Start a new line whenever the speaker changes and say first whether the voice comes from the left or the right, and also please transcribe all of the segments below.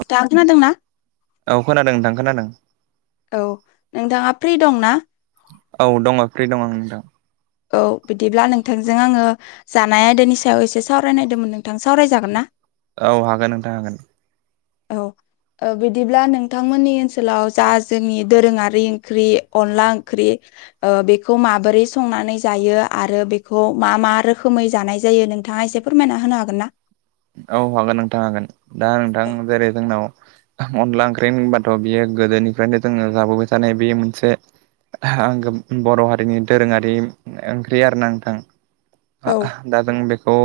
left: नोंथाङा खोनादोंना
right: औ खोनादों नोंथां खोनादों ।
left: औ नोंथाङा फ्रि दं ना?
right: औ दङ' फ्रि दङं नोंथां ।
left: औ बिदिब्ला नोंथांजों आंङो जानाय आयदानि सायाव एसे सावरायनायदोंमोन नोंथां सावरायजागोन ना?
right: औ हागोन नोंथां हागोन ।
left: औ ओ बिदिब्ला नोंथांमोननि ओनसोलाव जा जोंनि दोरोंङारि ओंख्रि अनला ओंख्रि ओ बेखौ माबोरै संनानै जायो आरो बेखौ मा मा रोखोमै जानाय जायो । नोंथाङा एसे फोरमायना होनो हागोन ना?
right: औ हागोन नोंथां हागोन ।दा नोंथां जेरै जोंनाव अनला ओंख्रि होनबाथ' बियो गोदोनिफ्रायनो जोङो जाबोबाय थानाय बे मोनसे आं बर' हारिनि दोरोङारि ओंख्रि आर ना नोंथां
left: औ
right: । दा जों बेखौ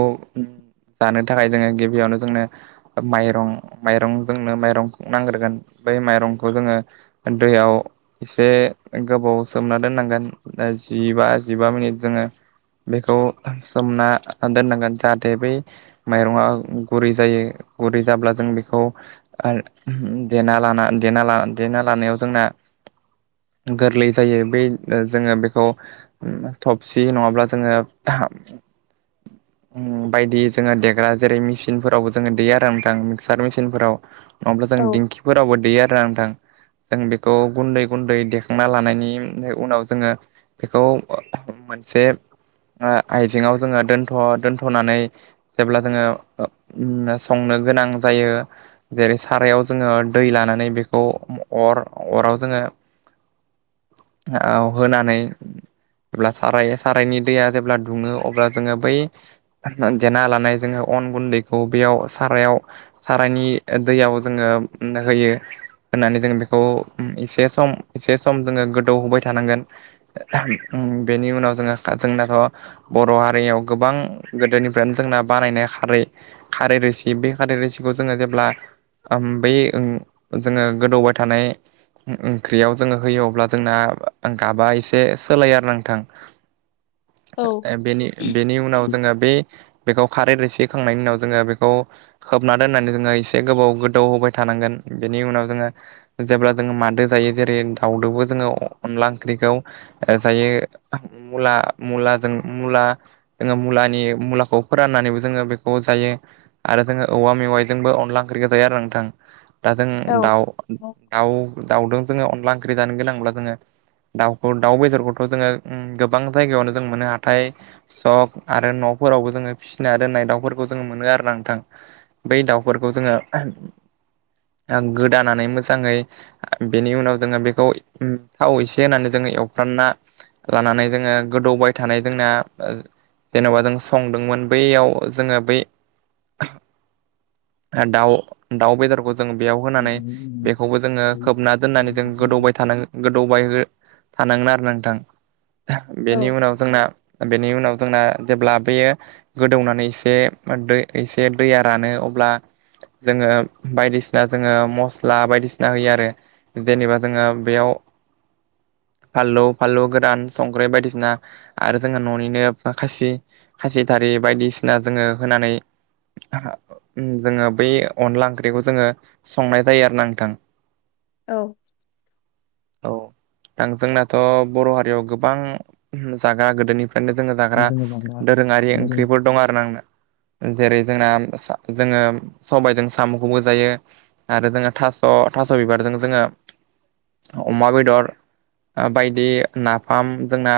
right: जानो थाखाय जोंङो गिबियावनो जोंनो माइरं माइरं जोंनो माइरंखौ नांग्रोगोन बै माइरं [unintelligible] जोङो दैयाव इसे यगोबाव सोमना दोनांगोन जि बा बा जिबा मिनिट जोङो बेखौ सोमना दोननांगोन जाहाथे बे माइरंआ गुरै जायो गुरै जाब्ला जों बेखौ ओ देना लाना देना ला- देना लानायाव जोंना गोरलै जायो बै जोङो बेखौ थबसि नङाब्ला जोङो हा
left: [inaudible]
right: उम बायदि जोंङो देग दा जेरै मेसिनफोरावबो जोङो देया आरो नोंथां मिसार मेसिनफोराव। [unintelligible] जों
left: औ
right: दिंखिफोरावबो दैयो आरो नोंथां
left: [inaudible]
right: जों बेखौ गुन्दै गुन्दै देखांना लानायनि उनाव जोङो बेखौ मोन जे आइजेंङाव जोंङो दोनथ' दोनथ'नानै जेब्ला जोङो ओ-उम संनो गोनां जायो जेरै, सारायाव जोङो दै लाना नानै बेखौ अ अराव जोङो औ होनानै जब्ला सार सारायनि दैया जेब्ला दुङो अब्ला जोङो बै जेना होननाय जोङो अन गुन्दैखौ बेयाव सारायाव सारायनि दैयाव जोङो उम्म होयो होननानै जों बेखौ एसे सम एसे सम जोङो गोदौ होबाय थानांगोन । बेनि उनाव जोंङो जोंनाथ' बर' हारियाव गोबां गोदोनिफ्रायनो जोंना बानायनाय खारै खारै रोसि बे खारै रोसिखौ जोङो जेब्ला बै ओं जोङो गोदौबाय थानाय ओंख्रियाव जोङो होयो अब्ला जोंना गाबा एसे सोलायो आरो नांथां
left: औ
right: । बेनि बेनि उनाव जोङो बे बेखौ खारै रोसि होखांनायनि उनाव जोङो बेखौ खोबना दोननानै जोङो एसे गोबाव गोदौ होबाय थानांगोन । बेनि उनाव जोङो जेब्ला जोङो मादो जायो जेरै दाउदोबो जोङो अनला ओंख्रिखौ जायो मुला मुला जों मुला जोङो मुलानि मुलाखौ फोराननानैबो जोङो बेखौ जायो आरो जोङो औवा मेवाइजोंबो अनला ओंख्रिखौ जायो आरो नोंथां दा जों
left: औ
right: दाउ दाउ दाउजों जोङो अनला ओंख्रि जानो गोनांब्ला जोङो दाउखौ दाउ बेदरखौथ जोङो गोबां जायगायावनो जों मोनो हाथाय सक आरो न फोरावबो जोङो फिसिना दोननाय दाउफोरखौ जोङो मोनो आरो ना नोंथां बै दाउफोरखौ जोङो गोदानानै मोजाङै बेनि उनाव जोङो बेखौ थाव एसे होनानै जोङो एवफ्रानना लानानै जोङो गोदौबाय थानाय जोंना जेनबा जों संदोंमोन बैयाव जोङो बै दाउ दाउ बेदरखौ जों बेयाव होनानै बेखौबो जोङो खोबना दोननानै जों गोदौबाय थानांग गोदौबाय थानांगोन आरो नोंथां
left: औ
right: बेनि उनाव जोंना बेनि उनाव जोंना जेब्ला बेयो गोदौनानै एसे एसे दैया रानो अब्ला जोङो बायदिसिना जोङो मस्ला बायदिसिना होयो आरो जेनेबा जोङो बेयाव फानलौ फानलौ गोरान संख्रै बायदिसिना आरो जोङो ननिनो खासि खासि थारि बायदिसिना जोङो होनानै जोङो बै अनला ओंख्रिखौ जोङो संनाय जायो आरो ना नोंथां
left: औ
right: औ आं जोंनाथ बर हारियाव गोबां जागा गोदोनिफ [unintelligible] जोंना
left: जोङो जाग्रा दोरों
right: जोङो सबायजों साम खौबो जायो आरो जोङो थास थास बिबारजों जों जोङो अमा बेदर बायदि नाफाम जोंना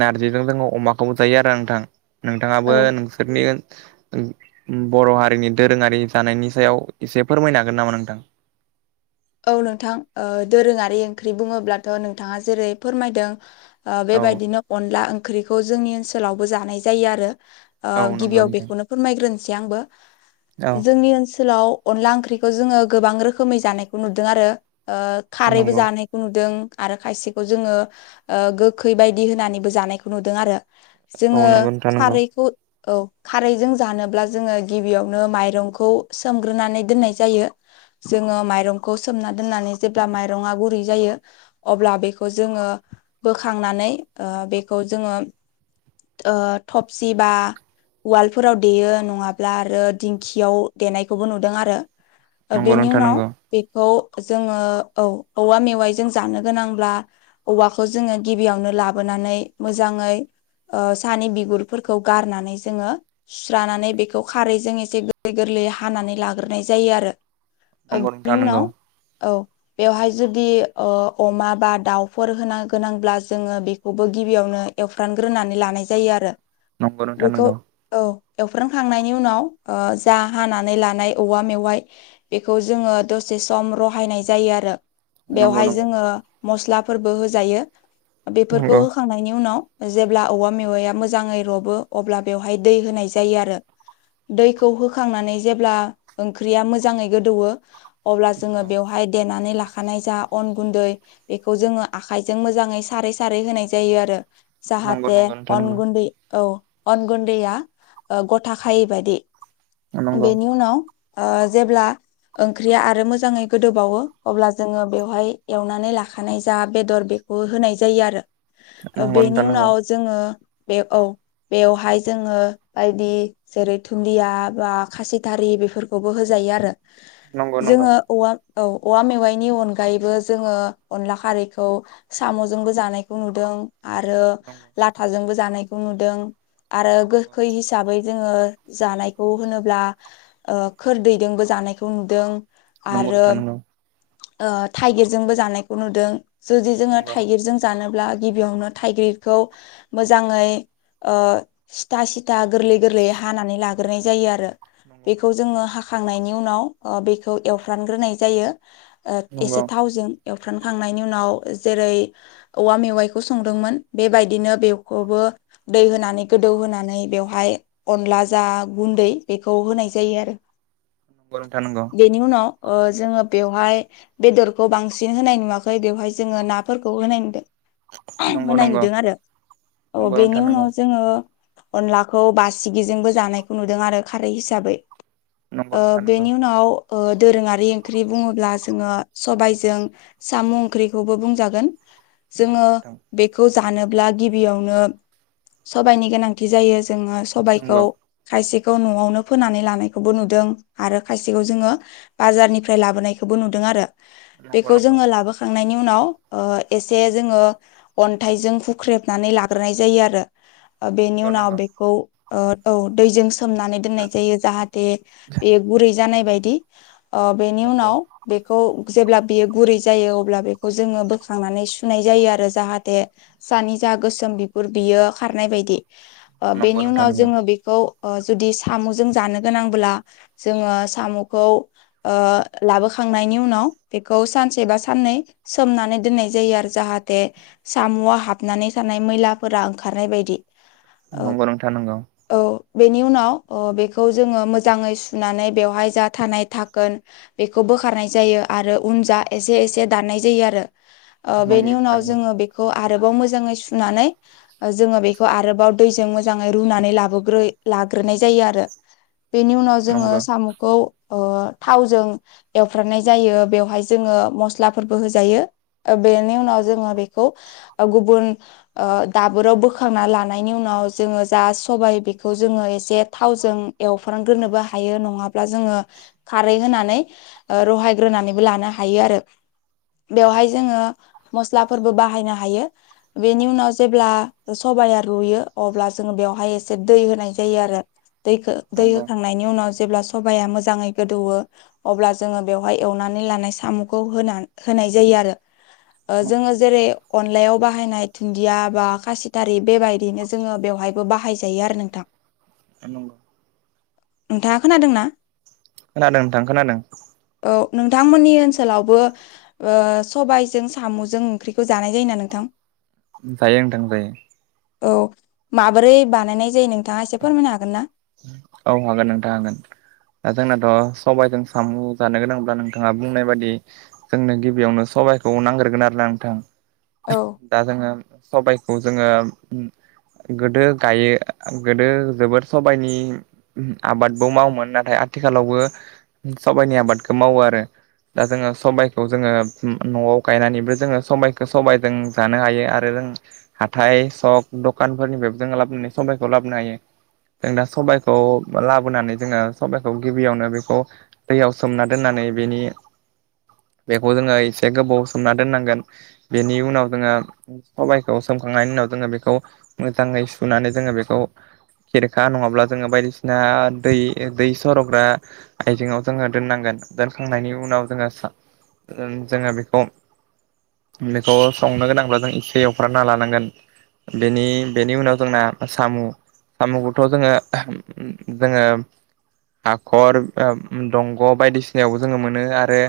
right: नारजिजों जोङो अमाखौबो जायो आरो नोंथां
left: औ
right: नोंथाङाबो नोंसोरनि बर हारिनि दोरोङारि जानायनि सायाव एसे फोरमायनो हागोन नामा नोंथां?
left: औ नोंथां ओ दोरोङारि ओंख्रि बुङोब्लाथ नोंथाङा जेरै फोरमायदों ओ
right: औ
left: बेबायदिनो अनला ओंख्रिखौ जोंनि ओनसोलावबो जानाय जायो आरो ओ
right: औ नंगौ
left: गिबियाव
right: नोंथां
left: बेखौनो फोरमायग्रोनोसै आंबो
right: औ
left: जोंनि ओनसोलाव अनला ओंख्रिखौ जोङो गोबां रोखोमै जानायखौ नुदों आरो ओ खारैबो
right: नंगौ
left: जानायखौ नुदों आरो खायसेखौ जोङो ओ गोखै बायदि होनानैबो जानायखौ नुदों आरो
right: औ
left: जोङो
right: नंगौ नोंथां नंगौ
left: खारैखौ औ खारैजों जानोब्ला जोङो गिबियावनो माइरंखौ सोमग्रोनानै दोननाय जायो जोङो माइरं खौ सोमना दोननानै जेब्ला मायरंआ गुरै जायो‌ अब्ला बेखौ जोङो बोखांनानै नै ओ बेखौ जों थबसि बा वालफोराव देयो नङाब्ला आरो दिंखियाव देनायखौबो नुदों आरो
right: नंगौ नोंथां नंगौ
left: खौ जोङो औ औवा मेवाइ जों जानो गोनांब्ला औ लाबोनानै मोजाङै ओ सानि बिगुरफोरखौ गारनानै जोङो सुस्रानानै बेखौ खारैजों एसे गोरलै गोरलै गोरलै हानानै लाग्रोनाय जायो आरो
right: नंगौ नोंथां
left: बिनि उनाव औ बेवहाय जुदि ओ अमा बा दाउफोर होना गोनांब्ला जोङो बेखौबो गिबियावनो एवफ्रामग्रोनानै लानाय जायो आरो
right: नंगौ नोंथां
left: बेखौ
right: नंगौ
left: औ एवफ्रामखांनायनि उनाव ओ जा हानानै लानाय औवा मेवाइ बेखौ जोङो दसे सम रहायनाय जायो आरो
right: नंगौ नोंथां नंगौ
left: बेवहाय जोङो मस्लाफोरबो होजायो बेफोरखौ
right: नंगौ
left: होखांनायनि उनाव जेब्ला औवा मेवाया मोजाङै रबो अब्ला बेवहाय दै होनाय जायो आरो दैखौ होखांनानै जेब्ला ओंख्रिया मोजाङै गोदौवो अब्ला जोङो बेवहाय देनानै लाखा- लाखानाय जा अन गुन्दै बेखौ जोङो आखाइजों मोजाङै सारै सारै होनाय जायो आरो
right: नंगौ
left: जाहाथे
right: नंगौ नोंथां
left: अन
right: नंगौ
left: गुन्दै औ अन गुन्दैया गथाखायै बायदि
right: नंगौ
left: बेनि उनाव ओ जेब्ला ओंख्रिआ आरो मोजाङै गोदौबावो अब्ला जोङो बेवहाय एवनानै लाखानाय जा बेदर बेखौ होनाय जायो आरो
right: नंगौ
left: बेनि
right: नोंथां नंगौ
left: उनाव जोङो बे औ बेवहाय जोङो बायदि जेरै दुन्दिया बा खासिथारि बेफोरखौबो होजायो आरो
right: नंगौ नंगौ
left: जोङो औवा औ औवा मेवाइनि अनगायैबो जोङो अनला खारैखौ साम'जोंबो जानायखौ नुदों आरो
right: नंगौ
left: लाथाजोंबो जानायखौ नुदों आरो
right: नंगौ
left: गोखै हिसाबै जोङो जानायखौ होनोब्ला खोरदैदोंबो जानायखौ नुदों
right: नंगौ
left: आरो
right: नोंथां नंगौ
left: थाइगिरजोंबो जानायखौ नुदों जुदि जोङो
right: नंगौ
left: थाइगिरजों जानो अब्ला गिबियावनो थाइगिरखौ मोजाङै सिथा सिथा गोरलै गोरलै हानानै लाग्रोनाय जायो आरो
right: नंगौ
left: बेखौ जोङो हाखांनायनि उनाव बेखौ एवफ्रामग्रोनाय जायो
right: नंगौ नंगौ
left: एसे थावजों एवफ्रामखांनायनि उनाव जेरै औवा मेवाइखौ संदोंमोन बेबायदिनो बेखौबो दै होनानै गोदौहोनानै बेवहाय अनला जा गुन्दै बेखौ होनाय जायो आरो [inaudible]
right: नोंथां नंगौ
left: बेनि उनाव जोङो बेवहाय बेदरखौ बांसिन होनाय नुवाखै बेवहाय जोङो नाफोरखौ होनाय नुदों
right: नंगौ
left: होनाय नुदों आरो अ
right: नंगौ
left: बेनि उनाव जोङो अनलाखौ बासिगिजोंबो जानायखौ नुदों आरो खारै हिसाबै बेनि उनाव दोरोङारि ओंख्रि बुङोब्ला जोङो सबायजों साम' ओंख्रिखौबो बुंजागोन जोङो
right: नंगौ नोंथां
left: बेखौ जानोब्ला गिबियावनो सबायनि गोनांथि जायो जोङो सबायखौ
right: नंगौ
left: खायसेखौ न'आवनो फोनानै लानायखौबो नुदों आरो खायसेखौ जोङो बाजारनिफ्राय लाबोनायखौबो नुदों आरो
right: नंगौ
left: बेखौ जोङो लाबोखांनायनि नि उनाव एसे जोङो अन्थाइजों हुख्रेबनानै लाग्रोनाय जायो आरो बेनि
right: नोंथां
left: उनाव बेखौ औ दैजों सोमनानै दोननाय जायो जाहाथे बे गुरै जानाय बायदि अ बेनि
right: नंगौ
left: उनाव बेखौ जेब्ला बियो गुरै जायो अब्ला बेखौ जोङो बोखांनानै सुनाय जायो आरो जाहाथे सानि आ गोसोम बिगुर बियो खारनाय बायदि अ
right: नंगौ नोंथां नंगौ
left: बेनि
right: नोंथां
left: उनाव
right: नंगौ
left: जोङो बेखौ ओ जुदि सामजों जानो गोनांब्ला जोङो साम खौ ओ लाबोखांनायनि उनाव बेखौ सानसे बा साननै सोमनानै दोननाय जायो आरो जाहाथे सामआ हाबनानै थानाय मैलाफोरा ओंखारनाय बायदि ओ
right: नंगौ नोंथां नोंगौ
left: औ बेनि उनाव अ बेखौ जोङो मोजाङै सुनानै बेवहाय जा थानाय थाखोन बेखौ बोखारनाय जायो आरो उन जा एसे एसे दाननाय जायो आरो ओ
right: नंगौ
left: बेनि
right: नोंथां
left: उनाव
right: नंगौ
left: जोङो बेखौ आरोबाव मोजाङै सुनानै ओ जोङो बेखौ आरोबाव दैजों मोजाङै रुनानै लाबोग्रोयो ला लाग्रोनाय जायो आरो बेनि उनाव जोङो
right: नंगौ
left: सामखौ अ थावजों एवफ्रामनाय जायो बेवहाय जोङो मस्लाफोरबो होजायो। ओ बेनि उनाव जोङो बेखौ गुबुन ओ दाबोराव बोखांना लानायनि उनाव जोङो जा सबाइ बेखौ जोङो एसे थावजों एवफ्रामग्रोनोबो हायो नङाब्ला जोङो खारै होनानै ओ रहायग्रोनानैबो लानो हायो आरो। बेवहाय जोङो मस्लाफोरबो बाहायनो हायो। बेनि उनाव जेब्ला सबाया रुयो अब्ला जोङो बेवहाय एसे दै होनाय जायो आरो। दैखो दै
right: नंगौ
left: होखांनायनि उनाव जेब्ला सबाया मो जाङै गोदौवो अब्ला जोङो बेवहाय एवनानै लानाय सामखौ होनान होनाय जायो आरो। ओ
right: नंगौ
left: जोङो जेरै अनलायाव बाहायनाय दुन्दिया बा खासिथारि बेबायदिनो जोङो बेवहायबो बाहायजायो आरो नोंथां।
right: ओ नंगौ।
left: नोंथांङा खोनादोंना?
right: खोनादों नोंथां खोनादों।
left: औ नोंथांमोननि ओनसोलावबो ओ सबाइजों सामजों ओंख्रिखौ जानाय जायोना नोंथां?
right: जायो नोंथां जायो।
left: औ माबोरै बानायनाय जायो नोंथाङा एसे फोरमायनो हागोन ना?
right: औ हागोन नोंथां हागोन। ओ जोंनाथ सबाइजों सामु जानो गोनांब्ला नोंथाङा बुंनाय बायदि जोंनो गिबियावनो सबाइखौ नांग्रोगोन आरो ना नोंथां
left: औ
right: दा जोङो सबाइ खौ जोङो उम गोदो दायो गोदो जोबोर सबाइनि आबादबो मावोमोन नाथाय आथिखालावबो सबाइनि आबादखौ मावो आरो। दा जोङो सबाइखौ जोङो उम नआव गायनानैबो जोङो सबाइखौ सबाइजों जानो हायो आरो। जों हाथाय सक दखानफोरनिफ्राय जों लाबोनानै सबाइखौ लाबोनो हायो। जों दा सबाइखौ लाबोनानै जोङो सबाइखौ गिबियावनो बेखौ दैयाव सोमना दोननानै बेनि बेखौ जोङो एसे गोबाव सोमना दोननांगोन बेनि उनाव जोङो सबाइखौ सोम खांनायनि उनाव जोङो बेखौ मोजाङै सुनानै जोङो बेखौ खेरेखा नंङाब्ला जोङो बायदिसिना दै दै सरग्रा आइजेङाव जोङो दोननांगोन। दोनखांनायनि उनाव जोङो सा ओ जोङो बेखौ बेखौ संनो गोनांब्ला जों एसे एवफ्रामना लानांगोन। बेनि बेनि उनाव जोंना सामु साम'खौथ जोंङो जोंङो हाखर ओ उम दंग' बायदिसिनायावबो जोङो मोनो आरो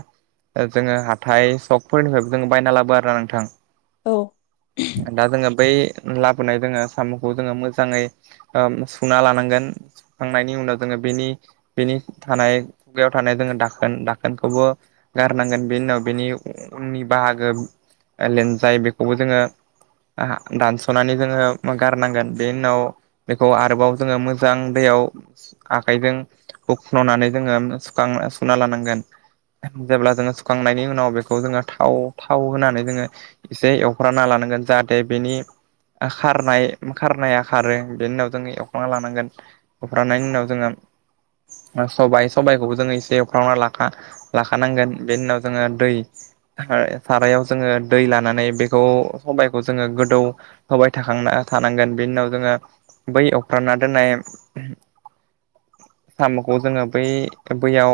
right: ओ जोङो हाथाइ सकफोरनिफ्रायबो जों बायना लाबो आरो ना नोंथां।
left: औ
right: दा जोङो बै लाबोनाय जोङो साम'खौ जोङो मोजाङै ओम सुना लानांगोन। सुखांनायनि उनाव जोङो बेनि बेनि थानाय खुगायाव थानाय जोङो दाखोन दाखोनखौबो गारनांगोन बेनि उनाव बेनि उननि बाहागो लेनजाय बेखौबो जोङो आहा दानस'नानै जोङो गारनांगोन बेनि उनाव बेखौ आरोबाव जोङो मोजां दैयाव आखाइजों हुखन'नानै जोङो सुखां सुना लानांगोन। जेब्ला जोङो सुखांनायनि उनाव बेखौ जोङो थाव थाव होनानै जोङो एसे एवफ्रामना ला नांगोन जाहाथे बेनि खारनाय खारनाया खारो बेनि उनाव जोङो एवफ्रामना लानांगोन एवखांनायनि उनाव जोङो सबाइ सबायाइखौबो जोङो एसे एवफ्रामना लाखा लाखानांगोन बेनि उनाव जोङो दै ओ सारायाव जोङो दै लानानै बेखौ सबाइखौ जोङो गोदौ होबाय थाखां थानांगोन बेनि उनाव जोङो बै एवफ्रामना दोननाय साम'खौ जोङो बै बैयाव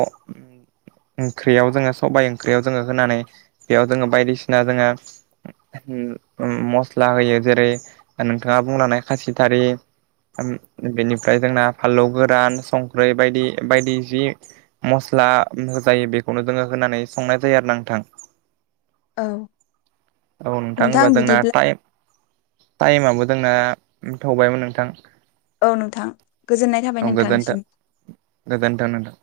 right: ओंख्रियाव जोङो सबायाइ ओंख्रियाव जोङो होनानै बेयाव जोङो बायदिसिना जोङो उम उम मस्ला होयो जेरै नोंथाङा बुंलानाय खासिथारि बेनिफ्राय जोंना फानलौ गोरान संख्रै बायदि बायदि जि मस्ला होजायो बेखौनो जोङो होनानै संनाय जायो आरो ना नोंथां। औ नोंथां होनबा जोंना टाइमाबो जोंना थौबायमोन नोंथां।
left: औ नोंथां गोजोननाय थाबाय नोंथांसिम।
right: दे नोंथा।